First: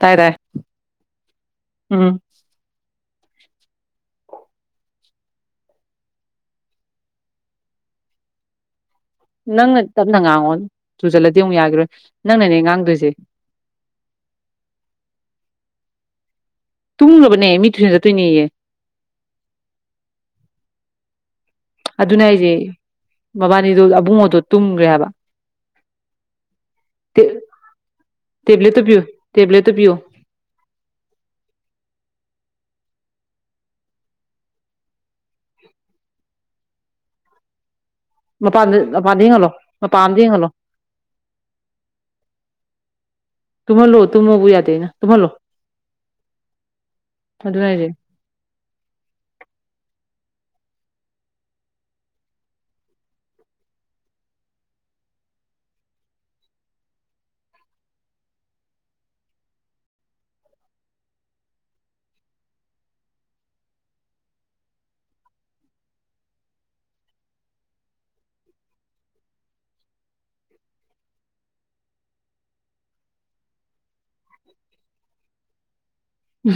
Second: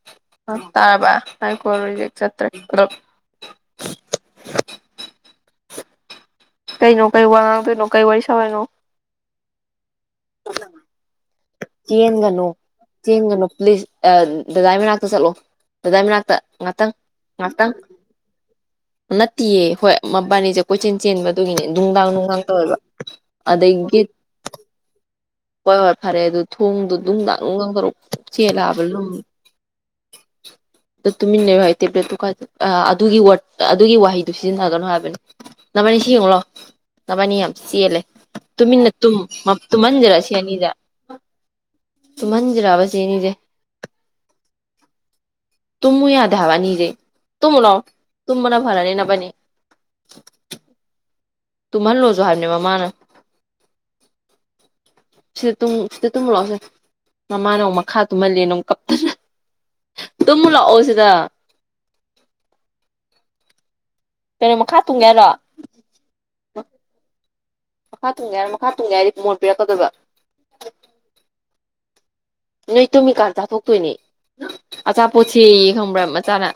ꯇꯥꯏ ꯇꯥꯏ ꯇꯥꯔꯕ ꯃꯥꯏ ꯀꯣꯜ ꯔꯤꯖꯦꯛ ꯎꯝ ꯆꯠꯇ꯭ꯔꯦ ꯄꯨꯂꯞ [inaudible] ꯀꯩꯩꯅꯣ ꯀꯩ ꯋꯥ ꯉꯥꯡꯇꯣꯏꯅꯣ ꯀꯩ ꯋꯥꯔꯤ ꯁꯥꯎ ꯍꯥꯏꯅꯣ ꯅꯪꯅ ꯇꯞꯅ ꯉꯥꯉꯣ ꯊꯨꯖꯂꯛ ꯆꯦꯟꯒꯅꯨ ꯆꯦꯟꯒꯅꯨ ꯄꯂꯤꯁ ꯑ ꯗꯗꯥꯏ ꯃꯅꯥꯛꯇ ꯆꯠꯂꯣ ꯗꯥꯗꯥꯏ ꯃꯅꯥꯛꯇ ꯉꯥꯛꯇꯪ ꯇꯨꯝꯈ꯭ꯔꯕꯅꯦ ꯃꯤ ꯉꯥꯛꯇꯪ ꯇꯨꯏꯁꯟ ꯆꯠꯇꯣꯏꯅꯦꯌꯦ ꯅꯠꯇꯦꯌꯦ ꯍꯣꯏ ꯃꯕꯥꯅꯤꯁꯦ ꯀꯣꯏꯆꯦꯟ ꯆꯦꯟꯕꯗꯨꯒꯤꯅꯦ ꯗꯨꯡꯗꯥꯡ ꯑꯗꯨꯅꯦ ꯗꯨꯡꯗꯥꯡ ꯍꯥꯏꯁꯦ ꯇꯧꯌꯦꯕ ꯃꯕꯥꯅꯤꯗꯣ ꯑꯗꯒꯤ ꯑꯕꯨꯡꯉꯣꯗꯣ ꯇꯨꯝꯈ꯭ꯔꯦ ꯍꯥꯏꯕ ꯍꯣꯏ ꯍꯣꯏ ꯐꯔꯦ ꯑꯗꯨ ꯊꯣꯡꯗꯣ ꯇꯦ ꯗꯨꯡꯗꯥꯡ ꯗꯨꯡꯗꯥꯡ ꯇꯧꯔꯛꯄꯗꯣ ꯇꯦꯕ꯭ꯂꯦꯠꯇꯣ ꯆꯦꯜꯂꯛꯑꯕ ꯄꯤꯌꯨ ꯂꯨꯝ ꯇꯦꯕ꯭ꯂꯦꯠꯇꯣ ꯄꯤꯌꯨ [unintelligible] ꯑ ꯑꯗꯨꯒꯤ ꯋꯥꯔꯗ ꯑꯗꯨꯒꯤ ꯋꯥꯍꯩꯗꯨ ꯁꯤꯖꯤꯟꯅꯒꯅꯨ ꯍꯥꯏꯕꯅꯤ ꯅꯕꯥꯅꯤ ꯁꯤ ꯌꯦꯉꯣ ꯂꯥꯛꯎ ꯅꯕꯥꯅꯤ ꯌꯥꯝ ꯆꯦꯜꯂꯦ ꯃꯄꯥꯟꯗ ꯇꯨꯃꯤꯟꯅ ꯇꯨꯝ ꯃꯄꯥꯟꯗ ꯌꯦꯡꯍꯜꯂꯣ ꯃꯄꯥꯟ ꯑꯝꯗ ꯇꯨꯝꯍꯟꯖꯤꯔꯁꯤ ꯌꯦꯡꯍꯜꯂꯣ ꯆꯤꯅꯤꯗ ꯇꯨꯝꯍꯟꯖꯤꯔꯕ ꯁꯤ ꯑꯅꯤꯁꯦ ꯇꯨꯝꯍꯜꯂꯣ ꯇꯨꯝꯃꯣꯕꯨ ꯌꯥꯗꯦ ꯇꯨꯝꯍꯜꯂꯣ ꯇꯨꯝꯃꯣ ꯌꯥꯗꯥꯕ ꯑꯅꯤ ꯁꯦ ꯇꯨꯝꯃꯣ ꯑꯗꯨꯅꯦ ꯍꯥꯏꯁꯦ ꯂꯥꯛꯑꯣ ꯇꯨꯝꯕꯅꯥ ꯐꯔꯅꯤ ꯅꯕꯅꯤ [inaudible] ꯇꯨꯝꯍꯜꯂꯣꯖꯣꯁꯨ ꯍꯥꯕꯅꯦ ꯃꯥꯃꯥꯅ [inaudible] ꯁꯤꯗ ꯑꯨꯝ ꯁꯤꯗ ꯇꯨꯝꯃꯣꯂꯥꯛꯑꯣꯁꯦ ꯃꯃꯥꯅ ꯑꯃꯨꯛ ꯃꯈꯥꯗ ꯇꯨꯝꯍꯜꯂꯦꯅꯥ ꯑꯃꯨꯛ ꯀꯞꯇꯅ ꯇꯨꯝꯃꯨ ꯂꯥꯛꯑꯣ ꯁꯤꯗ [inaudible] ꯀꯩꯅꯣ ꯃꯈꯥ ꯇꯨꯝꯒꯦ ꯍꯥꯏꯔꯣ ꯃꯈꯥ ꯇꯨꯝꯒꯦ ꯍꯥꯏꯔꯣ ꯃꯈꯥ ꯇꯣꯡꯒꯦ ꯍꯥꯏꯔꯗꯤ ꯃꯣꯟ ꯄꯤꯔꯛꯀꯗꯣꯏꯕ ꯅꯣꯏ ꯇꯣꯃꯤꯀꯥꯟꯗ ꯆꯥꯊꯣꯛꯇꯣꯏꯅꯦ ꯑꯆꯥꯄꯣꯠꯁꯤꯌꯦ ꯈꯪꯕ꯭ꯔꯥ ꯃꯆꯥꯅ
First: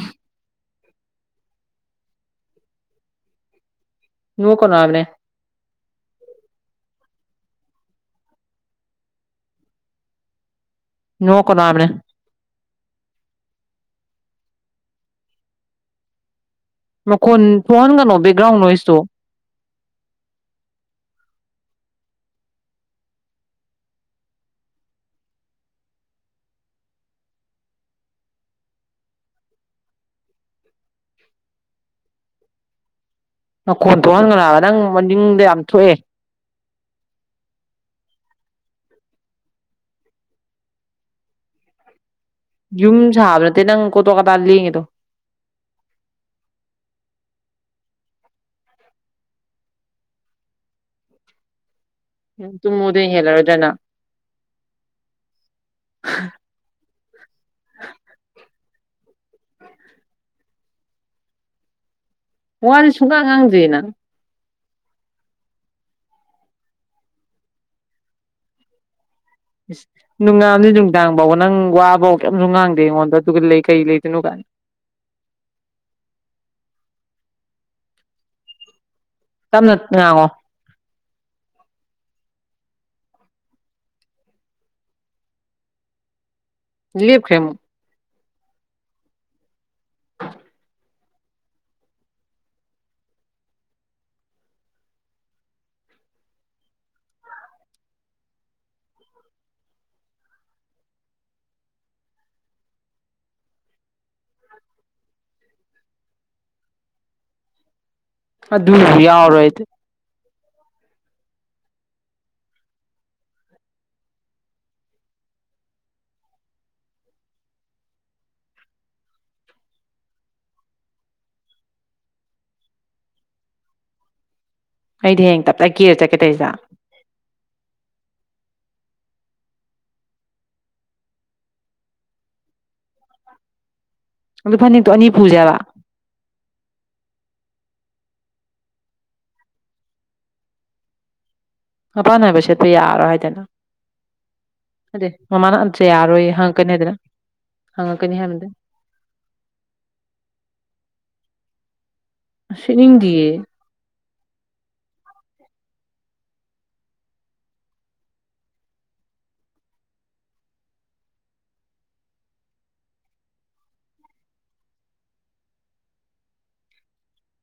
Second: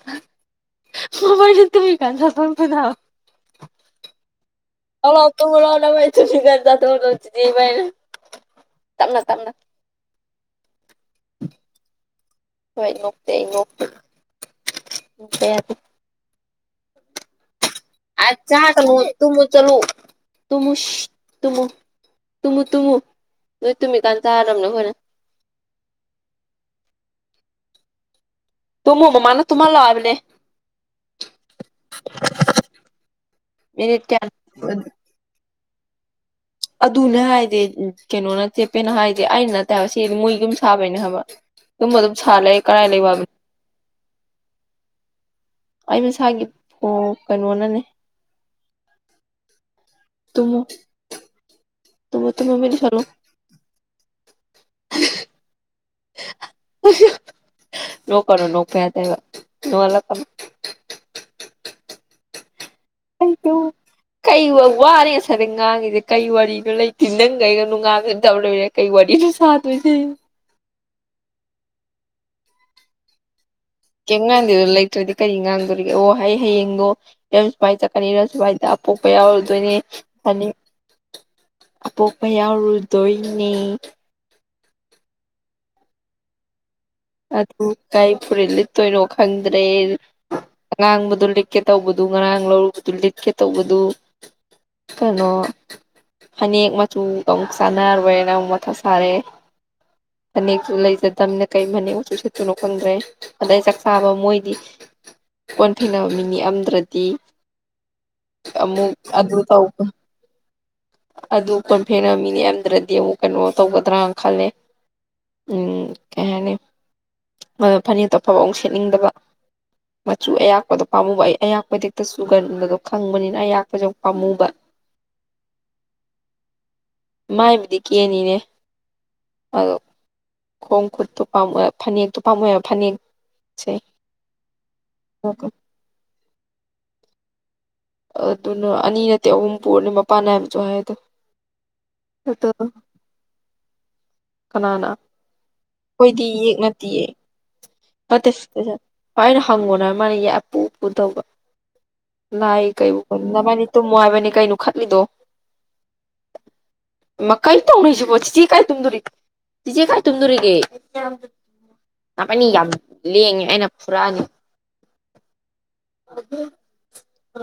ꯃꯣꯏꯕꯅꯤ ꯇꯨꯝꯃꯤ ꯀꯥꯟꯗ ꯆꯥꯊꯣꯛꯇꯣꯏꯅꯦ ꯍꯥꯏꯕ ꯅꯣꯛꯀꯅꯣ ꯍꯥꯏꯕꯅꯦ ꯂꯥꯛꯑꯣ ꯂꯥꯛꯑꯣ ꯇꯨꯝꯃꯣ ꯂꯥꯛꯑꯣ ꯅꯕꯥꯅꯤ ꯆꯀꯅꯅ ꯇꯝꯅ ꯇꯝꯅ [unintelligible] ꯅꯣꯛꯀꯅꯣ ꯍꯥꯏꯕꯅꯦ ꯍꯣꯏ ꯅꯣꯛꯇꯦ ꯑꯩ ꯅꯣꯛꯇꯦ ꯅꯣꯛꯄ ꯌꯥꯗꯦ ꯃꯀꯣꯟ ꯑꯥ ꯆꯥꯒꯅꯨ ꯇꯨꯝꯃꯣ ꯆꯠꯂꯨ ꯇꯨꯝꯃꯨ ꯁꯤꯠ ꯇꯨꯝꯃꯨ ꯇꯨꯝꯃꯨ ꯇꯨꯝꯃꯨ ꯅꯣꯏ ꯇꯨꯝꯃꯤꯀꯥꯟ ꯆꯥꯔꯗꯕꯅꯦ ꯑꯩꯈꯣꯏꯅ [inaudible] ꯇꯨꯝꯃꯣ ꯃꯃꯥꯅ ꯇꯨꯝꯍꯜꯂꯣ ꯍꯥꯏꯕꯅꯦ ꯅꯈꯣꯟ ꯃꯤꯅꯤꯠ ꯊꯣꯛꯍꯟꯒꯅꯣ ꯍꯥꯏꯕ ꯀꯌꯥꯅꯣ ꯅꯪ ꯃꯅꯤꯡꯗꯣ ꯌꯥꯝ ꯊꯣꯛꯑꯦ ꯑꯗꯨꯅꯦ ꯍꯥꯏꯗꯤ ꯀꯩꯅꯣꯅ ꯆꯦꯄꯦꯅ ꯍꯥꯏꯖꯦ ꯑꯩꯅ ꯅꯠꯇꯦ ꯍꯥꯏꯕ ꯁꯤ ꯃꯣꯏ ꯌꯨꯝ ꯁꯥꯕꯩꯅꯦ ꯍꯥꯏꯕ ꯇꯨꯝꯃꯣ ꯑꯗꯨꯝ ꯁꯥ ꯂꯩ ꯀꯔꯥꯏ ꯌꯨꯝ ꯂꯩꯕ ꯍꯥꯏꯕꯅꯣ ꯁꯥꯕ ꯅꯠꯇꯦ ꯅꯪ ꯀꯣꯇꯣ ꯀꯇ꯭ꯔꯥ ꯂꯦꯡꯉꯤꯗꯣ ꯑꯩ ꯃꯁꯥꯒꯤ ꯐꯣ ꯀꯩꯅꯣꯅꯅꯦ ꯇꯨꯝꯃꯣ ꯇꯨꯝꯃꯣ ꯃꯤꯠ ꯎꯏꯁꯤꯜꯂꯣ ꯍꯥ ꯑꯍꯥ ꯍꯥ ꯅꯣꯛꯀꯅꯨ ꯅꯣꯛꯄ ꯌꯥꯗꯦ ꯍꯥꯏꯕ ꯅꯣꯛꯍꯜꯂꯀꯅꯨ ꯋꯥꯁꯦ ꯁꯨꯡꯉꯥꯡ ꯉꯥꯡꯗꯦ [unintelligible] ꯅꯪ ꯀꯩ ꯋꯥ ꯋꯥꯔꯦ ꯉꯁꯥꯏꯗꯒꯤ ꯉꯥꯡꯉꯁꯦ ꯀꯩ ꯋꯥꯔꯤꯅꯣ ꯂꯩꯇꯦ ꯅꯪꯒ ꯑꯩꯒ ꯅꯣꯉꯥꯟꯕꯗꯩ ꯅꯨꯃꯤꯠꯇꯥꯐꯥꯎ ꯂꯣꯏꯔꯦ ꯀꯔꯤ ꯋꯥꯔꯤꯅꯣ ꯏꯁ ꯁꯥꯗꯣꯏꯁꯦ ꯅꯨꯡꯉꯥꯟꯕꯗꯗꯤ ꯅꯨꯡꯗꯥꯡ ꯐꯥꯎꯕ ꯅꯪ ꯋꯥꯕꯧ ꯀꯩꯝꯁꯨ ꯉꯥꯡꯗꯦ ꯑꯩꯉꯣꯟꯗ ꯑꯗꯨꯒ ꯂꯩ ꯀꯩ ꯀꯩꯌꯝ ꯂꯩꯗꯣꯏꯅꯣ ꯀꯥꯏꯅ ꯉꯥꯡꯗꯦꯗ ꯂꯩꯇ꯭ꯔꯗꯤ ꯀꯔꯤ ꯉꯥꯡꯗꯣꯔꯤꯒꯦ ꯑꯣ ꯑꯩ ꯍꯌꯦꯡꯗꯣ ꯔꯁ ꯄꯥꯏ ꯀꯅꯤꯔꯁ ꯄꯥꯏꯗ [unintelligible] ꯑꯄꯣꯛꯄ ꯇꯞꯅ ꯌꯥꯎꯔꯨꯗꯣꯏꯅꯤ ꯉꯥꯡꯉꯣ ꯑꯅꯤ ꯑꯄꯣꯛꯄ ꯌꯥꯎꯔꯨ ꯇꯣꯏꯅꯤ ꯂꯦꯞꯈ꯭ꯔꯦ ꯑꯃꯨꯛ ꯑꯗꯨ ꯀꯔꯤ ꯐꯨꯔꯤꯠ ꯂꯤꯠꯇꯣꯏꯅꯣ ꯈꯪꯗ꯭ꯔꯦ ꯑꯉꯥꯡꯕꯗꯨ ꯂꯤꯠꯀꯦ ꯇꯧꯕꯗꯨ ꯉꯔꯥꯡ ꯂꯧꯔꯨꯕꯗꯨ ꯂꯤꯠꯀꯦ ꯇꯧꯕꯗꯨ ꯀꯩꯅꯣ ꯐꯅꯦꯛ ꯃꯆꯨꯒ ꯑꯃꯨꯛ ꯆꯥꯟꯅꯔꯣꯏꯅ ꯑꯃꯨꯛ ꯃꯊꯥ ꯁꯥꯔꯦ ꯐꯅꯦꯛꯁꯨ ꯂꯩꯖꯗꯕꯅꯤꯅ ꯀꯩ ꯐꯅꯦꯛ ꯃꯆꯨ ꯁꯦꯠꯇꯣꯏꯅꯣ ꯈꯪꯗ꯭ꯔꯦ ꯑꯗꯩ ꯆꯥꯛ ꯆꯥꯕ ꯃꯣꯏꯗꯤ ꯀꯣꯟ ꯐꯦꯡꯅꯕ ꯃꯤ ꯅꯦꯛꯑꯝꯗ꯭ꯔꯗꯤ ꯑꯃꯨꯛ ꯑꯗꯨꯕꯨ ꯑꯗꯨ ꯌꯥꯎꯔꯣꯏ ꯑꯩꯗꯤ ꯇꯩꯕ ꯑꯗꯨ ꯀꯣꯟ ꯐꯦꯅꯕ ꯃꯤ ꯅꯦꯛꯑꯝꯗ꯭ꯔꯗꯤ ꯑꯃꯨꯛ ꯀꯩꯅꯣ ꯇꯧꯒꯗ꯭ꯔꯥꯅ ꯈꯜꯂꯦ [inaudible] ꯃ ꯐꯅꯛꯇꯣ ꯑꯐꯕ ꯑꯃꯨꯛ ꯁꯦꯠꯅꯤꯡꯗꯕ ꯃꯆꯨ ꯑꯌꯥꯛꯄꯗꯣ ꯄꯥꯝꯃꯨꯕ ꯑꯩ ꯑꯌꯥꯛꯄ ꯍꯦꯛꯇ ꯆꯨꯒꯟꯕꯗꯣ ꯈꯪꯕꯅꯤꯅ ꯑꯌꯥꯛꯄꯁꯦ ꯑꯃꯨꯛ ꯄꯥꯝꯃꯨꯕ ꯑꯩꯗꯤ ꯍꯌꯦꯡ ꯇꯞꯇꯥꯏ ꯀꯦꯔ ꯆꯠꯀꯦ ꯇꯧꯏꯁꯤꯗ ꯃꯥꯏꯕꯨꯗꯤ ꯀꯦꯅꯤꯅꯦ ꯑꯗꯣ ꯈꯣꯡ ꯈꯨꯠꯇꯣ ꯄꯥꯝꯃꯨꯏ ꯐꯅꯦꯛꯇꯣ ꯄꯥꯝꯃꯨꯏꯕ ꯐꯅꯦꯛꯁꯦ ꯑꯗꯨ ꯐꯅꯦꯛꯇꯣ ꯑꯅꯤ ꯄꯨꯖꯦꯕ ꯑꯗꯨꯅ ꯑꯅꯤ ꯅꯠꯇꯦ ꯑꯍꯨꯝ ꯄꯨꯔꯅꯤ ꯃꯄꯥꯟ ꯅꯥꯏꯕꯁꯨ ꯍꯥꯏꯗꯣ ꯃꯄꯥꯅ ꯍꯥꯏꯕ ꯑꯗꯣ ꯁꯦꯠꯄ ꯌꯥꯔꯔꯣꯏ ꯍꯥꯏꯗꯅꯦ ꯀꯅꯥꯅ ꯅꯠꯇꯦ ꯃꯃꯥꯅ ꯑꯝꯇ ꯌꯥꯔꯔꯣꯏ ꯍꯪꯉꯛꯀꯅꯤ ꯍꯥꯏꯗꯨꯅ ꯐꯠꯇꯦ ꯁꯅ [inaudible] ꯍꯪꯉꯨꯅꯣ ꯃꯥꯅ ꯑꯄꯨ ꯄꯨ ꯇꯧꯕ ꯑꯁ ꯂꯥꯏ ꯀꯩ ꯀ [inaudible] ꯁꯦꯠꯅꯤꯡꯗꯤꯌꯦ ꯅꯕꯥꯏꯅꯤ ꯇꯨꯝꯃꯨ ꯍꯥꯏꯕꯅꯤ ꯀꯩꯅꯣ ꯈꯠꯂꯤꯗꯣ [inaudible] ꯃꯥ ꯀꯩꯅꯣ ꯇꯧꯅꯩꯖꯤꯕꯣ ꯆꯤꯆꯦ ꯀꯥꯏ ꯇꯨꯝꯗꯣꯔꯤꯒꯦ ꯆꯤꯆꯦ ꯀꯥꯏ ꯇꯨꯝꯗꯣꯔꯤꯒꯦ ꯅꯕꯅꯤ ꯌꯥꯝ ꯂꯦꯡꯉꯦ ꯑꯩꯅ ꯐꯨꯔꯛꯑꯅꯤ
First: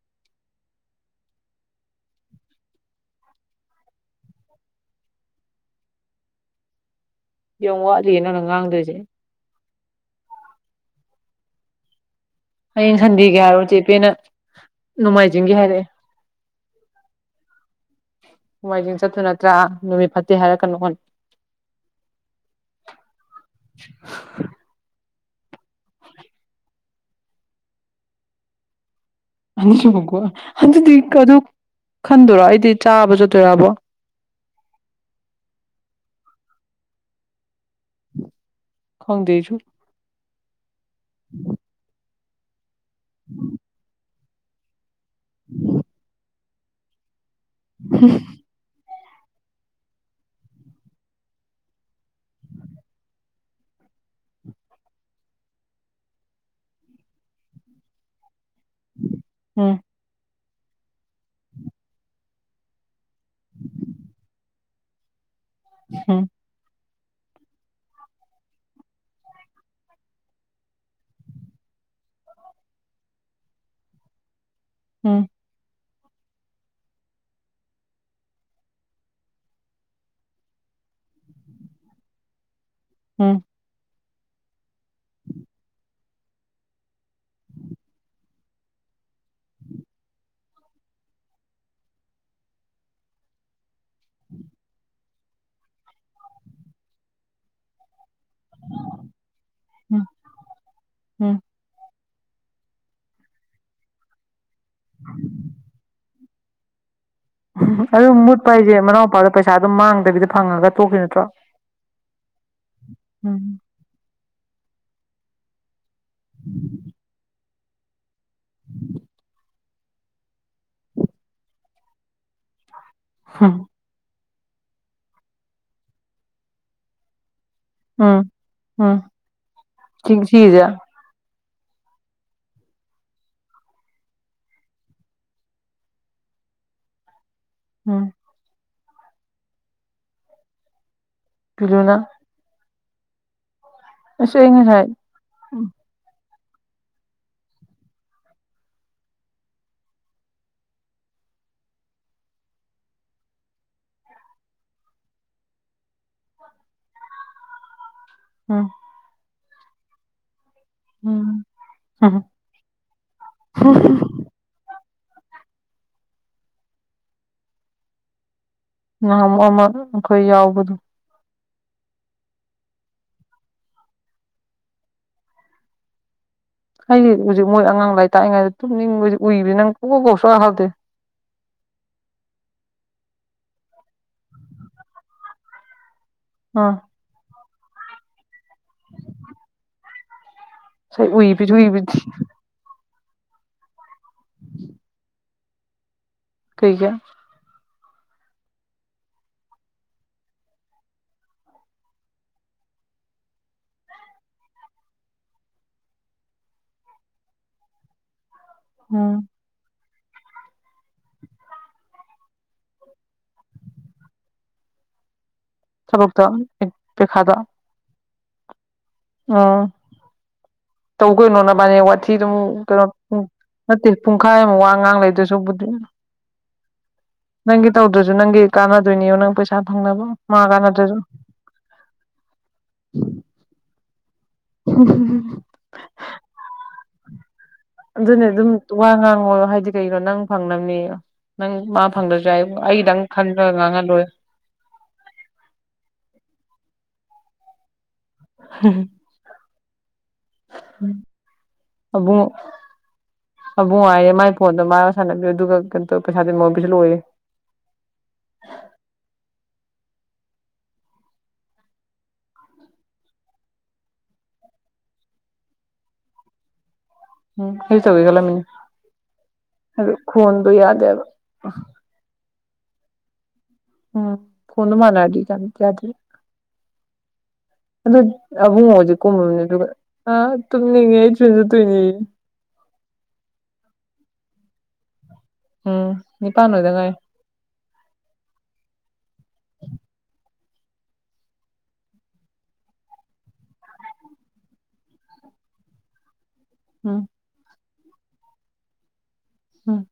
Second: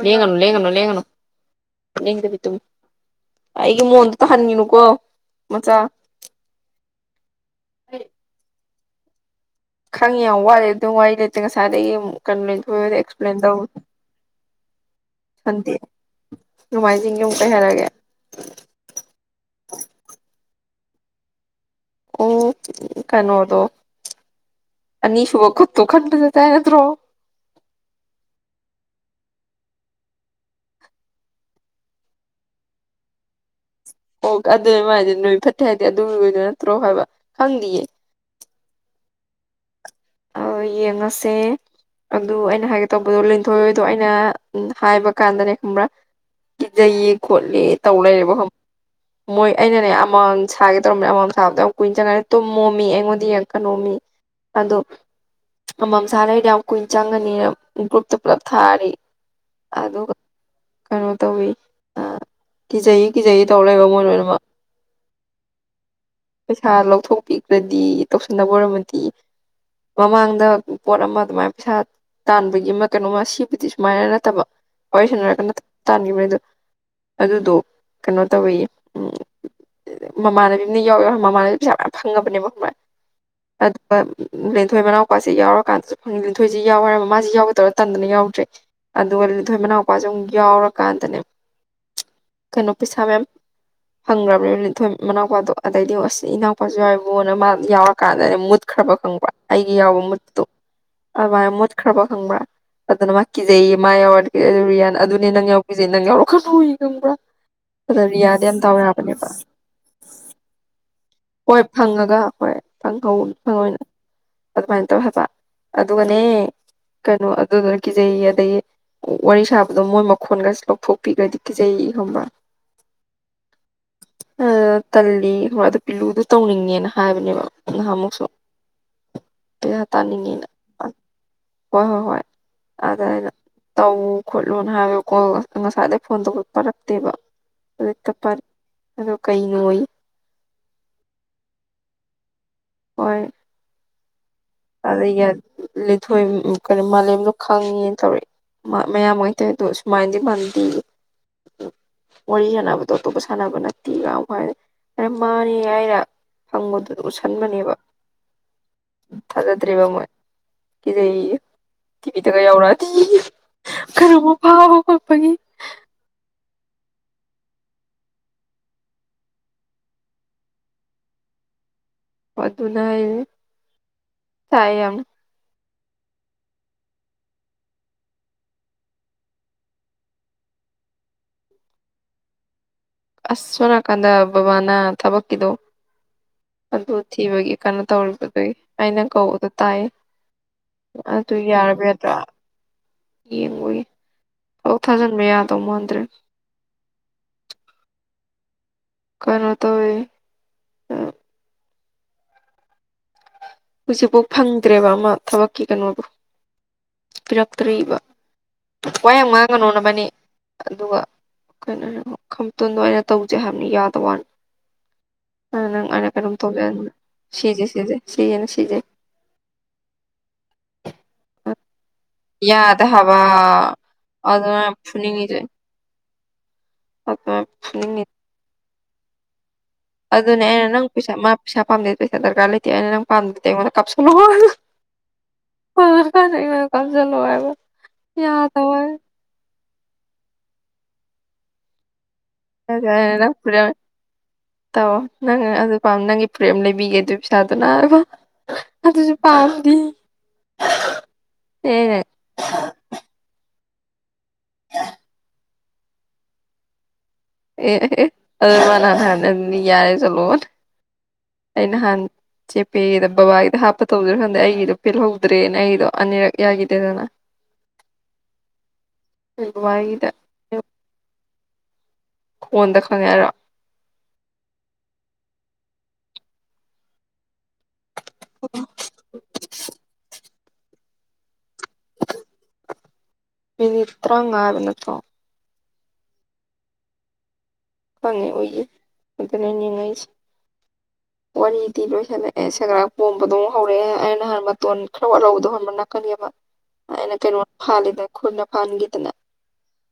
ꯂꯦꯡꯒꯅꯨ ꯂꯦꯡꯒꯅꯨ ꯂꯦꯡꯒꯅꯨ ꯂꯦꯡꯗꯕꯤ ꯇꯨꯝꯃꯨ ꯑꯩꯒꯤ ꯃꯣꯟꯗꯨ ꯇꯥꯍꯟꯒꯤꯅꯨꯀꯣ ꯃꯆꯥ ꯌꯥꯝ ꯋꯥꯠꯂꯤꯌꯦ ꯅꯪꯅ ꯉꯥꯡꯗꯣꯏꯖꯦ ꯈꯪꯉꯤ ꯌꯥꯝ ꯋꯥꯠꯂꯦ ꯑꯗꯨꯝ ꯋꯥꯔꯤ ꯂꯩꯇꯦ ꯉꯁꯥꯏꯗꯒꯤ ꯑꯃꯨꯛ ꯀꯩꯅꯣ ꯂꯦꯟꯊꯣꯏꯍꯣꯏꯗ ꯍꯌꯦꯡ ꯑꯦꯛꯁꯄ꯭ꯂꯦꯟ ꯁꯟꯗꯦꯒꯤ ꯍꯥꯏꯔꯣ ꯇꯧ ꯆꯦꯄꯦꯅ ꯅꯣꯡꯃꯥꯏꯖꯤꯡꯒꯤ ꯁꯟꯗꯦ ꯍꯥꯏꯔꯛꯑꯦ ꯅꯣꯡꯃꯥꯏꯖꯤꯡꯒꯤ ꯑꯃꯨꯛ ꯀꯩ ꯍꯥꯏꯔꯛꯑꯒꯦ ꯅꯣꯡꯃꯥꯏꯖꯤꯡ ꯆꯠꯇꯨꯏ ꯅꯠꯇ꯭ꯔꯥ ꯅꯨꯃꯤꯠ ꯐꯠꯇꯦ ꯍꯥꯏꯔꯛ ꯀꯅꯣꯅ ꯑꯣ ꯀꯩꯅꯣꯗꯣ ꯑꯅꯤꯁꯨꯕ ꯈꯨꯨꯠ ꯊꯨ ꯈꯟꯕꯗ ꯇꯥꯏ ꯅꯠꯇ꯭ꯔꯣ ꯑꯅꯤ ꯁꯨꯕꯀꯣ ꯑꯗꯨꯗꯤ ꯑꯗꯨ ꯈꯟꯗꯣꯏꯔꯣ ꯑꯩꯗꯤ ꯆꯥꯕ ꯆꯠꯇꯣꯏꯔꯕꯣ ꯑꯣ ꯑꯗꯨꯅꯤ ꯃꯥꯏꯗꯨ ꯅꯨꯃꯤꯠ ꯐꯠꯇꯦ ꯍꯥꯏꯗꯤ ꯑꯗꯨ ꯑꯣꯏꯗꯣꯏ ꯅꯠꯇ꯭ꯔꯣ ꯍꯥꯏꯕ ꯈꯪꯗꯤꯌꯦ ꯈꯪꯗꯦ ꯑꯩꯁꯨꯨ ꯑꯥ ꯌꯦꯡꯉꯁꯦ ꯑꯗꯨ ꯑꯩꯅ ꯍꯥꯏꯒꯦ ꯇꯧꯕꯗꯣ ꯂꯤꯟꯊꯣꯏ ꯍꯣꯏꯗꯣ ꯑꯩꯅ ꯎꯝ ꯍꯥꯏꯕ ꯀꯥꯟꯗꯅꯦ ꯈꯪꯕ꯭ꯔꯥ ꯀꯤꯖꯩꯌꯦ ꯈꯣꯠꯂꯦ ꯇꯧ ꯂꯩꯔꯦꯕ ꯃꯣꯏ ꯑꯩꯅꯅꯦ ꯑꯃꯥꯡ ꯁꯥꯒꯦ ꯇꯧꯔꯝꯕꯅꯦ ꯑꯃꯥꯝ ꯃꯝ ꯁꯥꯒꯦ ꯇꯩꯔꯝꯕꯅꯦ ꯑꯃꯝ ꯃꯝ ꯁꯕꯗꯣ ꯌꯝ ꯀꯨꯏꯅ ꯆꯪꯉꯅꯤ ꯇꯨꯝꯃꯣꯃꯤ ꯑꯩꯉꯣꯟꯗ ꯌꯦꯡꯉꯛ ꯀꯅꯣꯝꯃꯤ ꯑꯗꯣ ꯑꯃ ꯃꯝ ꯁꯂꯩꯔꯗꯤ ꯌꯥꯝ ꯀꯨꯏꯅ ꯆꯪꯉꯅꯤꯅ ꯒ꯭ꯔꯨꯞꯇ ꯄꯨꯂꯞ ꯊꯥꯔꯤ ꯎꯝ ꯑꯗꯨꯒ ꯀꯩꯅꯣ ꯇꯧꯋꯤ ꯀꯤꯖꯩ ꯀꯤꯖꯩ ꯇꯧꯔ ꯂꯩꯕ ꯃꯣꯏ ꯂꯣꯏꯅꯃꯛ ꯎꯝ ꯄꯩꯁꯥ ꯂꯧꯊꯣꯛꯄꯤꯈ꯭ꯔꯗꯤ ꯇꯧꯁꯤꯟꯅꯕ ꯑꯣꯏꯔꯝꯃꯗꯤ ꯃꯃꯥꯡꯗ ꯄꯣꯠ ꯑꯃ ꯑꯗꯨꯃꯥꯏꯅ ꯄꯩꯁꯥ ꯇꯥꯟꯕꯒꯤ ꯑꯃ ꯀꯩꯅꯣꯃ ꯁꯤꯕꯨꯗꯤ ꯁꯨꯃꯥꯏꯅ ꯅꯠꯇꯕ ꯋꯥꯔꯤ ꯎꯝ ꯁꯥꯟꯅꯔꯒ ꯅꯠ ꯇꯥꯟꯒꯤꯕꯩꯗꯣ ꯑꯗꯨꯗꯣ ꯀꯩꯅꯣ ꯇꯧꯋꯤꯌꯦ ꯎꯝ ꯃꯃꯥꯟꯅꯕꯤ ꯑꯃꯅ ꯌꯥꯎ ꯌꯥꯎ ꯃꯃꯥꯟꯅꯕꯤ ꯄꯩꯁꯥ ꯃꯌꯥꯝ ꯐꯪꯉꯕꯅꯦꯕ ꯈꯪꯕ꯭ꯔꯥ ꯎꯝ ꯑꯗꯨꯒ ꯂꯦꯟꯊꯣꯏ ꯃꯅꯥꯎꯄꯥꯁꯦ ꯌꯥꯎꯔꯀꯥꯟꯗ ꯂꯤꯟꯊꯣꯏꯖꯤ ꯌꯥꯎ ꯍꯥꯏꯔꯝ ꯃꯥꯖꯤ ꯌꯥꯎꯒꯦ ꯇꯧꯔ ꯇꯟꯗꯅ ꯌꯥꯎꯗ꯭ꯔꯦ ꯑꯗꯨꯒ ꯂꯤꯟꯊꯣꯏ ꯃꯅꯥꯎ ꯄꯥꯖꯨ ꯑꯃꯨꯛ ꯌꯥꯎꯔꯀꯥꯟꯗꯅꯦ [inaudible] ꯀꯩꯅꯣ ꯄꯩꯁꯥ ꯃꯌꯥꯝ ꯍꯪꯒ꯭ꯔꯕꯅꯦ ꯂꯤꯟꯊꯣꯏ ꯃꯅꯥꯎꯄꯥꯗꯣ ꯑꯗꯩꯗꯤ ꯑꯁ ꯏꯅꯥꯎꯄꯥꯖꯨ ꯌꯥꯎꯔꯤꯕꯨꯅ ꯃꯥ ꯌꯥꯎꯔꯀꯥꯟꯗꯅꯦ ꯃꯨꯠ ꯊꯕꯛ ꯈꯪꯕ꯭ꯔꯥ ꯑꯩꯒꯤ ꯌꯥꯎꯕ ꯎꯝ ꯃꯨꯠꯇꯣ ꯎꯝ ꯑꯗꯨꯃꯥꯏꯅ ꯃꯨꯠꯈ꯭ꯔꯕ ꯈꯪꯕ꯭ꯔꯥ ꯑꯗꯨꯅ ꯃꯥ ꯀꯤꯖꯩꯌꯦ ꯃꯥ ꯌꯥꯎꯔꯗꯤ ꯔꯤꯌꯥꯟ ꯑꯗꯨꯅꯦ ꯅꯪ ꯌꯥꯎꯕ ꯀꯤꯖꯩ ꯅꯪ ꯌꯥꯎꯔꯛꯀꯅꯣꯏ ꯈꯪꯕ꯭ꯔꯥ ꯑꯗ ꯑꯗꯨꯝ ꯔꯤꯌꯥꯗꯤ ꯃꯨꯠꯄ ꯌꯥꯝ ꯗꯥꯎ ꯍꯥꯏꯖꯦ ꯌꯥꯕꯅꯦꯕ ꯃꯅꯥꯎꯄꯥꯗꯣ ꯄꯩꯁꯥ ꯑꯗꯨꯝ ꯃꯥꯡꯗꯕꯤꯗ ꯐꯪꯉꯒ ꯇꯣꯛꯈꯤ ꯅꯠꯇ꯭ꯔꯣ ꯍꯣꯏ ꯐꯪꯉꯒ ꯍꯣꯏ ꯐꯪꯍꯧ ꯎꯝ ꯐꯪꯍꯧꯋꯤꯅ ꯑꯗꯨꯃꯥꯏꯅ ꯇꯧ ꯍꯥꯏꯕ ꯑꯗꯨꯒꯅꯦ ꯀꯩꯅꯣ ꯑꯗꯨ ꯀꯤꯖꯩꯌꯦ ꯑꯗꯒꯤ ꯋꯥꯔꯤ ꯁꯥꯕꯗꯣ ꯃꯣꯏ ꯃꯈꯣꯟꯒꯖꯦ ꯂꯧꯊꯣꯛꯄꯤꯒ꯭ꯔꯥꯗꯤ ꯀꯤꯖꯩ ꯈꯪꯕ꯭ꯔꯥ ꯍꯝ ꯑꯥ ꯇꯜꯂꯤ ꯑꯗꯨ ꯄꯤꯂꯨꯗꯣ ꯇꯧꯅꯤꯡꯉꯦꯅ ꯍꯥꯏꯕꯅꯦꯕ ꯅꯍꯥꯟ ꯎꯝ ꯃꯨꯛꯁꯨ ꯎꯝ ꯄꯩꯁꯥ ꯇꯥꯟꯅꯤꯡꯉꯤꯅ ꯁꯤꯒꯤꯁꯦ ꯍꯣꯏ ꯍꯣꯏ ꯍꯣꯏ ꯑꯗ ꯑꯩꯅ ꯇꯧ ꯈꯣꯠꯂꯨꯅ ꯍꯥꯏꯕ ꯀꯣꯜ ꯉꯁꯥꯏꯗꯒꯤ ꯐꯣꯟ ꯇꯧꯕ ꯄꯥꯏꯔꯛꯇꯦꯕ ꯎꯝ ꯍꯖꯤꯛꯇ ꯄꯥꯏꯔꯛ ꯑꯗꯣ ꯀꯩꯅꯣꯌꯦ ꯄꯤꯂꯨꯅ ꯍꯣꯏ ꯑꯁ ꯑꯩ ꯉꯁꯥꯏ ꯑꯥꯗꯩ ꯌꯠ ꯂꯤꯟꯊꯣꯏ ꯎꯝ ꯀꯩꯅꯣ ꯃꯥꯂꯦꯝꯗꯣ ꯈꯪꯉꯦꯅ ꯇꯧꯔꯛꯑꯦ ꯃꯌꯥꯝ ꯒꯩ ꯇꯧꯋꯦꯗꯣ ꯁꯨꯃꯥꯏꯅꯗꯤ ꯃꯥꯟꯗꯦꯌꯦ [inaudible] ꯋꯥꯔꯤ ꯁꯥꯟꯅꯕꯗꯣ ꯑꯇꯣꯞꯄ ꯁꯥꯟꯅꯕ ꯅꯠꯇꯦ ꯌꯥꯎ ꯍꯥꯏ ꯑꯗꯩ ꯃꯥꯅꯦ ꯑꯩꯅ ꯐꯪꯕꯗꯨ ꯎꯠꯁꯟꯕꯅꯦꯕ ꯎꯝ ꯊꯖꯗ꯭ꯔꯤꯕ ꯃꯣꯏ ꯀꯤꯖꯩ ꯌꯦ ꯎꯝ ꯎꯝ ꯇꯤꯚꯤꯗꯒ ꯌꯥꯎꯔꯛꯑꯗꯤ ꯈꯔꯕꯨ ꯐꯥꯕ ꯄꯒꯤ ꯉꯍꯥ ꯑꯃꯨꯛ ꯑꯃ ꯑꯩꯈꯣꯏ ꯌꯥꯎꯕꯗꯣ ꯑꯣ ꯑꯗꯨꯅ ꯍꯥꯏ ꯊꯥꯏ ꯌꯥꯝ ꯑꯩꯗꯤ ꯍꯧꯖꯤꯛ ꯃꯣꯏ ꯑꯉꯥꯡ ꯂꯥꯏꯔꯤꯛ ꯇꯥꯛꯏꯉꯩꯗ ꯇꯨꯝꯅꯤꯡꯕꯁꯤ ꯎꯏꯕꯅꯤ ꯅꯪ ꯀꯣꯛ ꯀꯣꯛꯁꯨ ꯍꯥꯛꯇꯦ [inaudible] ꯑꯁ ꯁꯣꯝꯅꯀꯟꯗ ꯕꯥꯕꯅꯥ ꯊꯕꯛꯀꯤꯗꯣ ꯑꯥ ꯑꯗꯨ ꯊꯤꯕꯒꯤ ꯀꯩꯅꯣ ꯇꯧꯔꯤꯕꯗꯨꯒꯤ ꯑꯩ ꯅ ꯪꯀꯧꯕꯗꯣ ꯇꯥꯏꯌꯦ ꯉꯁꯥꯏ ꯑꯗꯨ ꯎꯏꯕꯤ ꯎꯏꯕꯤ ꯌꯥꯔꯕꯤꯇ꯭ꯔꯣ ꯌꯦꯡꯕꯒꯤ ꯑꯧ ꯊꯥꯖꯤꯟꯕ ꯌꯥꯗꯧ ꯃꯥꯟꯗ꯭ꯔꯦ ꯀꯩꯒꯤ ꯀꯩꯅꯣ ꯇꯧꯋꯦ ꯑꯥ ꯍꯧꯖꯤꯛꯐꯥꯎ ꯐꯪꯗ꯭ꯔꯦꯕ ꯑꯃ ꯊꯕꯛꯀꯤ ꯀꯩꯅꯣꯕꯨ ꯄꯤꯔꯛꯇ꯭ꯔꯤꯕ ꯋꯥ ꯎꯝ ꯌꯥꯝ ꯉꯥꯡꯒꯅꯣ ꯅꯕꯥꯟꯅꯤ ꯑꯗꯨꯒ ꯀꯩꯅꯣꯅꯤ ꯈꯝꯇꯣꯟꯗꯣ ꯑꯩꯅ ꯇꯧꯖꯦ ꯍꯥꯏꯕꯅꯤ ꯌꯥꯗꯕ ꯋꯥꯅꯤ ꯑꯥ ꯅꯪ ꯑꯩꯅ ꯊꯕꯛꯇꯣ ꯀꯩꯅꯣꯝ ꯇꯧꯖꯦ ꯌꯗꯦ ꯄꯩꯈꯥꯗ ꯁꯤꯖꯦ ꯁꯤꯖꯦ ꯁꯤꯌꯦꯅ ꯁꯤꯖꯦ ꯎꯝ ꯇꯧ ꯀꯩꯅꯣ ꯅꯕꯥꯟꯅꯤ ꯋꯥꯊꯤ ꯁꯤ ꯑꯗꯨꯝ ꯌꯥꯗꯦ ꯀꯩꯅꯣ ꯄ ꯍꯥꯏꯕ ꯅꯠꯇꯦ ꯄꯨꯡꯈꯥꯏ ꯑꯃ ꯑꯗꯨꯃꯥꯏꯅ ꯋꯥ ꯉꯥꯡ ꯂꯩꯗꯣꯏ ꯐꯨꯅꯤꯡꯉꯤꯖꯦ ꯁꯔꯨꯛꯄꯨꯗꯤ ꯑꯗꯨꯃꯥꯏꯅ ꯅꯪꯒꯤ ꯐꯨꯅꯤꯡꯉꯤ ꯇꯧꯗ꯭ꯔꯥꯖꯨ ꯅꯪꯒꯤ ꯀꯥꯟꯅꯗꯣꯏꯅꯦ ꯅꯪ ꯄꯩꯁꯥ ꯐꯪꯅꯕ ꯑꯗꯨꯅꯦ ꯃꯥ ꯑꯩꯅ ꯅꯪ ꯀꯥꯟꯅꯗ꯭ꯔꯁꯨ ꯄꯩꯥꯁꯥ ꯃꯥ ꯄꯩꯥꯁꯥ ꯄꯝꯗꯦ ꯄꯩꯁꯥ ꯗꯔꯀꯥꯔ ꯂꯩꯇꯦ ꯑꯩꯅ ꯅꯪ ꯄꯥꯝꯗꯗꯤ ꯑꯩꯉꯣꯟ ꯀꯞꯁꯟ ꯎꯝꯍꯨꯝꯍꯨ ꯐꯪꯉꯀꯥꯟꯗ ꯑꯩꯉꯣꯟꯗ ꯀꯥꯞꯁꯜꯂꯣ ꯍꯥꯏꯕ ꯑꯗꯨꯅꯦ ꯑꯗꯨꯝ ꯌꯥꯗꯕ ꯋꯥ ꯋꯥꯅꯤ ꯉꯥꯡꯉꯣ ꯍꯥꯏꯗꯤ ꯀꯩꯩꯅꯣ ꯅꯪ ꯐꯪꯅꯝꯅꯦꯌꯦ ꯅꯪ ꯃꯥ ꯐꯪꯗ꯭ꯔꯁꯨ ꯌꯥꯏ ꯑꯩꯒꯤꯗꯪ ꯈꯟꯗ꯭ꯔꯒ ꯉꯥꯡꯍꯜꯂꯣꯏ [unintelligible] ꯇꯧꯑꯣ ꯅꯪ ꯑꯗꯨ ꯄꯥꯝ ꯅꯪꯒꯤ ꯕꯦꯛ ꯑꯃ ꯂꯩꯕꯤꯒꯦ ꯑꯗꯨ ꯄꯩꯁꯥꯗꯨꯅ ꯍꯥꯏꯕ ꯑꯗꯨꯁꯨ ꯄꯥꯝꯗꯤ ꯑꯦ ꯑꯕꯨꯨꯡ ꯑꯃꯕꯨꯡ ꯍꯥꯏꯅꯦ ꯃꯥꯏ ꯐꯣꯟꯗꯣ ꯃꯥꯥ ꯁꯥꯟꯖꯔꯣ ꯑꯗꯨꯒ ꯀꯩꯅꯣ ꯇꯧ ꯄꯩꯁꯥꯗꯤ ꯃꯉꯣꯟꯗ ꯄꯤꯁꯤꯟꯂꯛꯑꯣꯌꯦ ꯑꯦ ꯑꯗꯨꯃꯅꯥꯅꯥꯅ ꯌꯥꯔꯦ ꯆꯠꯂꯣꯅ ꯑꯩ ꯅꯍꯥꯟ ꯆꯦꯄꯦꯗꯣ ꯕꯕꯥꯒꯤꯗ ꯍꯥꯞꯄ ꯇꯧꯒꯤꯔꯥ ꯈꯪꯗꯦ ꯑꯩꯒꯤꯗꯣ ꯄꯦꯜꯍꯧꯗ꯭ꯔꯦꯅ ꯑꯩꯗꯣ ꯑꯅꯤꯔꯛ ꯌꯥꯒꯤ ꯎꯝ ꯑꯩꯁꯨ ꯇꯧꯒꯦ ꯈꯜꯂꯝꯃꯤꯅꯦ ꯑꯗꯨ ꯕꯕꯥꯒꯤꯗ ꯈꯣꯟꯗꯣ ꯌꯥꯗꯦꯕ ꯈꯣꯟꯗ ꯈꯪꯉꯦ ꯍꯥꯏꯔꯣ ꯎꯝ ꯐꯣꯟꯗ ꯃꯥꯟꯅꯔꯗꯤ ꯌꯥꯗꯦ ꯑꯗꯨ ꯑꯕꯨꯡꯉꯣ ꯖꯦ ꯀꯨꯝꯃꯝꯃꯦ ꯑꯗꯨꯒ ꯇꯨꯝꯅꯤꯡꯉꯦ ꯑꯩ ꯇꯤꯌꯨꯁꯟ ꯆꯠ ꯇꯨꯅꯦꯌꯦ ꯇꯔꯥꯎꯉꯥ ꯍꯥꯏꯕ ꯅꯠꯇ꯭ꯔꯣ ꯎꯝ ꯅꯤꯡꯄꯥꯟ ꯂꯣꯏꯗ ꯉꯥꯏꯔꯤ ꯐꯪꯉꯦ ꯑꯣꯏꯌꯦ ꯑꯗꯨꯅ ꯌꯦꯡꯉꯛꯏꯁꯦ [inaudible] ꯋꯥꯔꯤꯗꯤ ꯂꯣꯏꯁꯜꯂꯛꯑꯦ ꯁꯦꯒ꯭ꯔꯥꯛ ꯄꯣꯝꯕꯗꯧ ꯍꯧꯔꯛꯑꯦ ꯑꯩ ꯅꯍꯥꯟ ꯃꯇꯣꯟ ꯈꯔ ꯋꯥꯠꯍꯧꯕꯗꯧ ꯍꯣꯟꯕ ꯅꯀꯟꯒꯤ ꯑꯃ ꯎꯝ ꯑꯩꯅ ꯀꯩꯅꯣ ꯐꯥꯜꯂꯤꯗ ꯈꯨꯔꯅ ꯐꯥꯟꯒꯤꯗꯅ ꯎꯝ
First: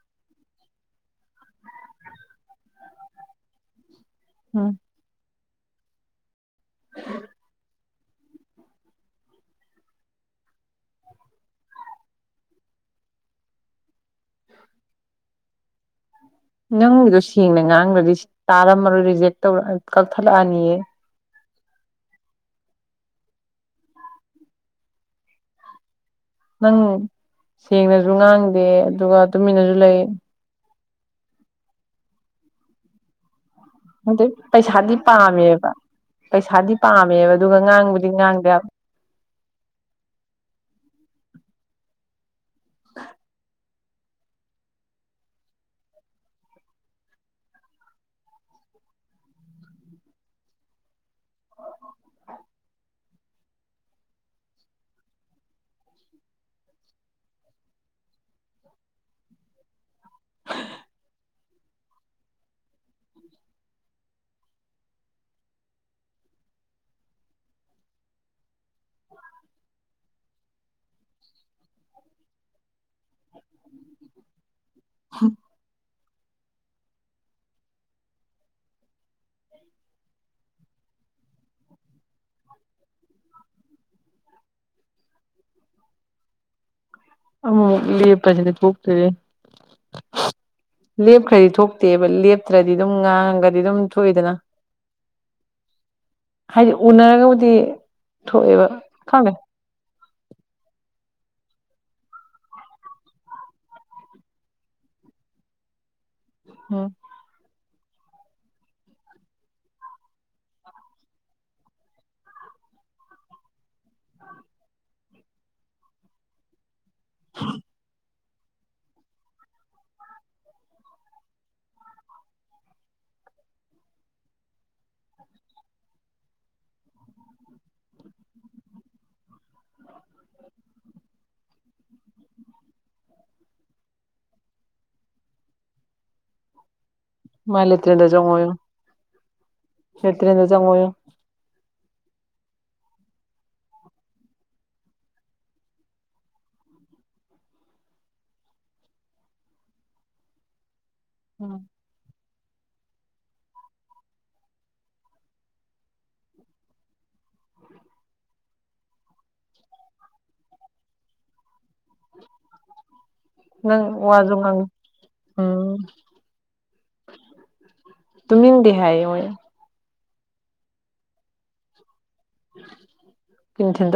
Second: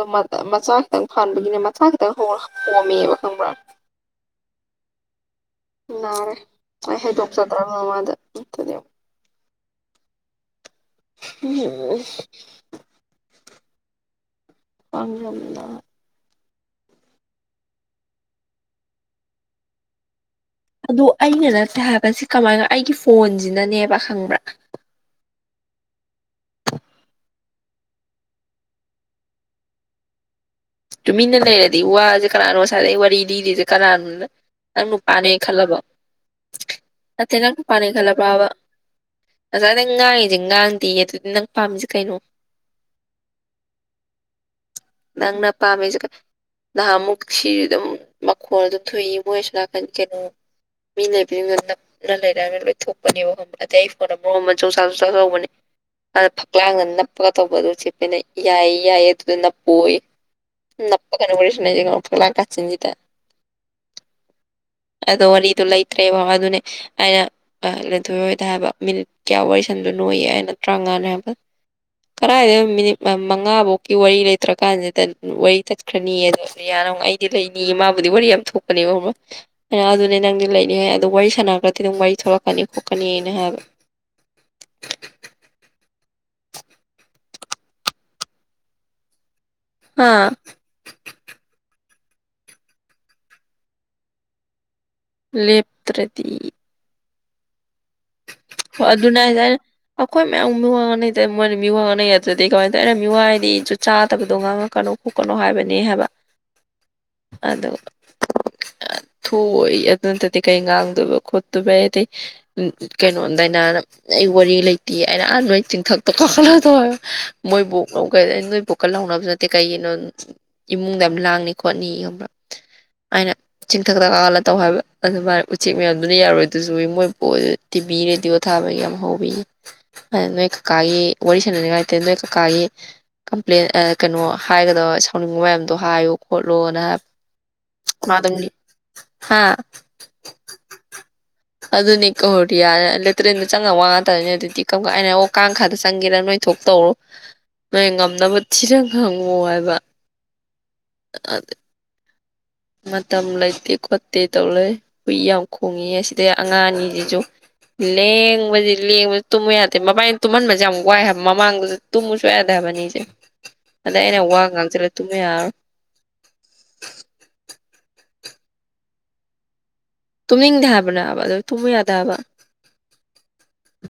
ꯑꯥ ꯃꯆꯥ ꯈꯤꯇꯪ ꯐꯥꯟꯕꯒꯤꯅꯦ ꯃꯆꯥ ꯈꯤꯇꯪ ꯍꯣꯡꯔ ꯄꯣꯝꯃꯤꯕ ꯈꯪꯕ꯭ꯔꯥ ꯎꯝ ꯅꯥꯔꯦ ꯑꯩ ꯍꯩꯗꯣꯛꯆꯗ꯭ꯔꯃꯦ ꯃꯉꯣꯟꯗ ꯅꯠꯇ꯭ꯔꯗꯤ ꯑꯃꯨꯛ ꯎꯝ ꯍꯝꯖꯝꯅ ꯅꯪꯒꯤꯗꯣ ꯁꯦꯡꯅ ꯉꯥꯡꯅꯗꯤ ꯇꯥꯔꯝꯃꯔꯣꯏ ꯔꯤꯖꯦꯛ ꯇꯧꯔ ꯀꯛꯊꯠꯂꯛꯑꯅꯤꯌꯦ ꯍꯥꯏꯕꯁꯤ ꯀꯃꯥꯏꯅ ꯑꯩꯒꯤ ꯐꯣꯟꯁꯤꯅꯅꯦꯕ ꯈꯪꯕ꯭ꯔꯥ ꯅꯪ ꯁꯦꯡꯅꯁꯨ ꯉꯥꯡꯗꯦ ꯑꯗꯨꯒ ꯇꯨꯃꯤꯟꯅꯁꯨ ꯂꯩ ꯇꯨꯃꯤꯟꯅ ꯂꯩꯔꯗꯤ ꯋꯥꯁꯦ ꯀꯅꯥꯅꯣ ꯉꯁꯥꯏꯗꯩ ꯋꯥꯔꯤ ꯂꯤꯔꯤꯖꯦ ꯑꯗꯩ ꯄꯩꯁꯥꯗꯤ ꯄꯥꯝꯃꯦꯕ ꯄꯩꯁꯥꯗꯤ ꯄꯥꯝꯃꯦꯕ ꯅꯠꯇꯦ ꯅꯪ ꯑꯗꯨꯒ ꯉꯥꯡꯕꯗꯤ ꯉꯥꯡꯗꯦꯕ ꯉꯁꯥꯏꯗꯩ ꯉꯥꯡꯉꯤꯁꯦ ꯉꯥꯡꯗꯦꯌꯦ ꯑꯗꯨꯗꯤ ꯅꯪ ꯄꯥꯝꯃꯤꯁꯦ ꯀꯩꯅꯣ [inaudible] ꯅꯪꯪꯅ ꯄꯥꯝꯃꯤꯁꯦ ꯀ ꯅꯍꯥꯟꯃꯨꯛ ꯁꯤꯖꯨ ꯑꯗꯨꯝ ꯃꯈꯣꯜ ꯑꯗꯨꯝ ꯊꯣꯛꯏ ꯃꯣꯏ ꯑꯁꯣꯝ ꯅꯥꯀꯟ ꯀꯩꯅꯣ ꯃꯤ ꯂꯩꯕꯅ ꯅꯞꯅ ꯂꯩꯔꯒ ꯂꯣꯏꯊꯣꯛꯄꯅꯦꯕ ꯑꯇꯩ ꯐꯣꯟ ꯃꯔꯣꯟ ꯑꯃ ꯆꯣꯡ ꯆꯥ ꯆꯣꯡ ꯆꯥ ꯇꯧꯕꯅꯦ ꯑꯗ ꯐꯛꯂꯥꯡꯗ ꯅꯞꯄꯒ ꯇꯧꯕꯗꯨ ꯆꯦꯄꯦꯅ ꯌꯥꯏ ꯌꯥꯏꯌꯦ ꯑꯗꯨꯗ ꯅꯞꯄꯣꯌꯦ ꯅꯞꯄꯒꯅꯦ ꯋꯥꯔꯤ ꯁꯥꯅꯩꯖꯦ ꯐꯛꯂꯥꯡ ꯀꯥꯆꯤꯟꯖꯤꯗ ꯑꯗꯣ ꯋꯥꯔꯤꯗꯣ ꯂꯩꯇ꯭ꯔꯦ ꯕꯕꯥ ꯑꯗꯨꯅꯦ ꯑꯩꯅ ꯑꯥ ꯂꯦꯟꯊꯣꯏ ꯍꯦꯏꯗ ꯍꯥꯏꯕ ꯃꯤꯅꯤꯠ ꯀꯌꯥ ꯋꯥꯔꯤ ꯁꯟꯗꯣꯏꯅꯣꯌꯦ ꯑꯩꯅ ꯇꯔꯥꯃꯉꯥꯅꯦ ꯍꯥꯏꯕ ꯀꯗꯥꯥꯏꯗꯩ ꯃꯤꯅꯤꯠ ꯃꯉꯥꯕꯣꯛꯀꯤ ꯋꯥꯔꯤ ꯂꯩꯇ꯭ꯔꯀꯥꯟꯁꯤꯗ ꯋꯥꯔꯤ ꯇꯠꯈ꯭ꯔꯅꯤꯌꯦ ꯔꯤꯌꯥ ꯑꯃꯨꯛ ꯑꯩꯗꯤ ꯂꯩꯅꯤ ꯃꯥꯕꯨꯗꯤ ꯋꯥꯔꯤ ꯌꯥꯝ ꯊꯣꯛꯄꯅꯦꯕꯕ ꯈꯪꯕ꯭ꯔ ꯑꯩꯅ ꯑꯗꯨꯅꯦ ꯅꯪꯗꯤ ꯂꯩꯅꯤ ꯍꯥꯏ ꯑꯥꯗꯣ ꯋꯥꯔꯤ ꯁ ꯁꯅꯥꯒ꯭ꯔꯗꯤ ꯑꯗꯨꯝ ꯋꯥꯔꯤ ꯊꯣꯂꯛꯀꯅꯤ ꯈꯣꯠꯀꯅꯤꯅ ꯍꯥꯏꯕ [inaudible] ꯑꯃꯨꯛ ꯃꯨꯛ ꯂꯦꯞꯄꯖꯤꯅꯤ ꯊꯣꯛꯇꯔꯦ ꯍꯥ ꯂꯦꯞꯈꯔꯤ ꯊꯣꯛ ꯇꯦꯕ ꯂꯦꯞꯇ꯭ꯔꯗꯤ ꯑꯗꯨꯝ ꯉꯥꯡꯉꯒꯗꯤ ꯑꯗꯨꯝ ꯊꯣꯛꯏꯗꯅ ꯂꯦꯞ ꯍꯥꯏꯗꯤ ꯎꯅꯔꯒꯕꯨꯗꯤ ꯊꯣꯛꯑꯦꯕ ꯑꯗꯨꯅꯦ ꯈꯪꯗꯦ ꯍꯥꯏꯖꯦ ꯑꯩꯅ ꯑꯈꯣꯏ ꯃꯌꯥꯝ ꯃꯤꯋꯥ ꯉꯥꯡꯅꯩ ꯃꯣꯏꯅ ꯃꯤꯋꯥ ꯉꯥꯡꯅꯩ ꯌꯥꯗ꯭ꯔꯗꯤ ꯀꯃꯥꯏꯅ ꯇꯧ ꯑꯩꯅ ꯃꯤꯋꯥ ꯍꯥꯏꯗꯤ ꯖꯨꯠ ꯆꯥꯗꯕꯗꯣ ꯉꯥꯡꯉꯛꯀꯅꯣ ꯈꯣꯠꯀꯅꯣ ꯍꯥꯏꯕꯅꯤ ꯍꯥꯏꯕ ꯎꯝ ꯑꯗꯨꯒ ꯊꯣꯛꯑꯣꯏ ꯑꯗꯨ ꯅꯠꯇꯗꯤ ꯀꯩ ꯉꯥꯡꯗꯣꯏꯕ ꯈꯣꯠꯇꯣꯏꯕ ꯑꯦ ꯑꯇꯩ ꯀꯩꯅꯣ ꯅꯣ ꯗꯩꯅꯥꯅ ꯑꯩ ꯋꯥꯔꯤ ꯂꯩꯇꯦꯌꯦ ꯑꯩꯅ ꯑꯥ ꯅꯣꯏ ꯆꯤꯡꯊꯛꯇ ꯀꯥꯈꯠꯂꯛ ꯇꯧ ꯍꯥꯏꯕ ꯃꯣꯏ ꯕꯣꯛꯅ ꯅꯣꯏ ꯄꯣꯛꯀꯠꯍꯥꯎꯅꯕ ꯅꯠꯇꯦ ꯀꯩꯒꯤꯅꯣ ꯏꯃꯨꯡꯗ ꯌꯥꯝ ꯂꯥꯡꯅꯤ ꯈꯣꯠꯅꯤꯌꯦ ꯈꯪꯕ꯭ꯔꯥ ꯑꯩꯅ ꯆꯤꯡꯊꯛꯇ ꯀꯥꯈꯠꯂꯒ ꯇꯧ ꯍꯥꯏꯕ ꯑꯗꯨ ꯃꯥꯅ ꯎꯆꯦꯛ ꯃꯌꯥꯝꯗꯨꯅ ꯌꯥꯔꯣꯏꯗꯨꯁꯨ ꯃꯣꯏ ꯕꯣꯛꯍꯣꯏ ꯇꯤꯚꯤ ꯔꯦꯗꯤꯑꯣ ꯊꯥꯕꯒꯤ ꯌꯥꯝ ꯍꯥꯋꯦꯌꯦ ꯅꯣꯏ ꯀꯀꯥꯒꯤ ꯋꯥꯔꯤ ꯁꯥꯟꯅꯅꯤꯡꯉꯥꯏꯇꯦ ꯅꯣꯏ ꯀꯀꯥꯒꯤ ꯀꯝꯄ꯭ꯂꯦꯟ ꯑꯥ ꯀꯩꯅꯣ ꯍꯥꯏꯒꯕ ꯁꯥꯎꯅꯤꯡꯕ ꯃꯌꯥꯝꯗꯣ ꯍꯥꯏꯌꯣ ꯈꯣꯠꯂꯣꯅ ꯍꯥꯏ ꯃꯥ ꯂꯦꯇ꯭ꯔꯤꯟꯗ ꯆꯪꯉꯣꯌꯣ ꯍꯥ ꯂꯦꯇ꯭ꯔꯤꯟꯗ ꯆꯪꯉꯣꯌꯣ ꯑꯗꯨꯅꯦ ꯀꯍꯧꯔꯗꯤ [unintelligible] ꯌꯥꯔꯦ ꯂꯦꯇ꯭ꯔꯤꯦꯟꯗ ꯆꯪꯉꯒ ꯋꯥ ꯉꯥꯛꯇꯅꯤ ꯑꯗꯨꯗꯤ ꯑꯩꯅ ꯑꯣ ꯀꯥꯡꯈꯥꯗ ꯆꯪꯒꯦꯔꯥ ꯅꯣꯏꯊꯣꯛ ꯇꯧꯔꯣ ꯅꯣꯏ ꯉꯝꯅꯕ ꯊꯤꯔ ꯉꯥꯡꯉꯨ ꯍꯥꯏꯕ [inaudible] ꯑꯗ ꯃꯇꯝ ꯂꯩꯇꯦ ꯈꯣꯠꯇꯦ ꯇꯧ ꯂꯩ ꯍꯨꯏ ꯌꯥꯝ ꯈꯣꯡꯉꯤꯌꯦ ꯁꯤꯗꯩ ꯑꯉꯥꯡ ꯑꯅꯤꯁꯤꯁꯨ ꯂꯦꯡꯕꯖꯤ ꯂꯦꯡꯕꯖꯤ ꯇꯨꯝꯃꯨ ꯌꯥꯗꯦ ꯃꯕꯥꯅꯤ ꯇꯨꯝꯍꯟꯕꯁꯦ ꯌꯥꯝ ꯋꯥꯏ ꯍꯥꯏꯕ ꯃꯃꯥꯡꯗꯁꯨ ꯇꯨꯝꯃꯨꯁꯨꯛꯌꯥ ꯌꯥꯗꯦ ꯍꯥꯏ ꯃꯕꯅꯤꯁꯦ ꯅꯪ ꯑꯗ ꯑꯩꯅ ꯋꯥꯁꯨ ꯋꯥꯒ ꯉꯥꯡ ꯉꯥꯡꯖꯜꯂꯒ ꯇꯨꯃꯨ ꯌꯥꯔꯔꯣꯏ ꯇꯨꯝꯅꯤꯗꯦ ꯍꯥꯏꯌꯦ ꯍꯣꯏ ꯇꯨꯝꯅꯤꯡꯗꯦ ꯍꯥꯏꯕꯅꯦꯕ ꯑꯗꯨ ꯇꯨꯝꯃꯨ ꯌꯥꯗꯦ ꯍꯥꯏꯕ ꯀꯅꯤꯊꯗ [unintelligible]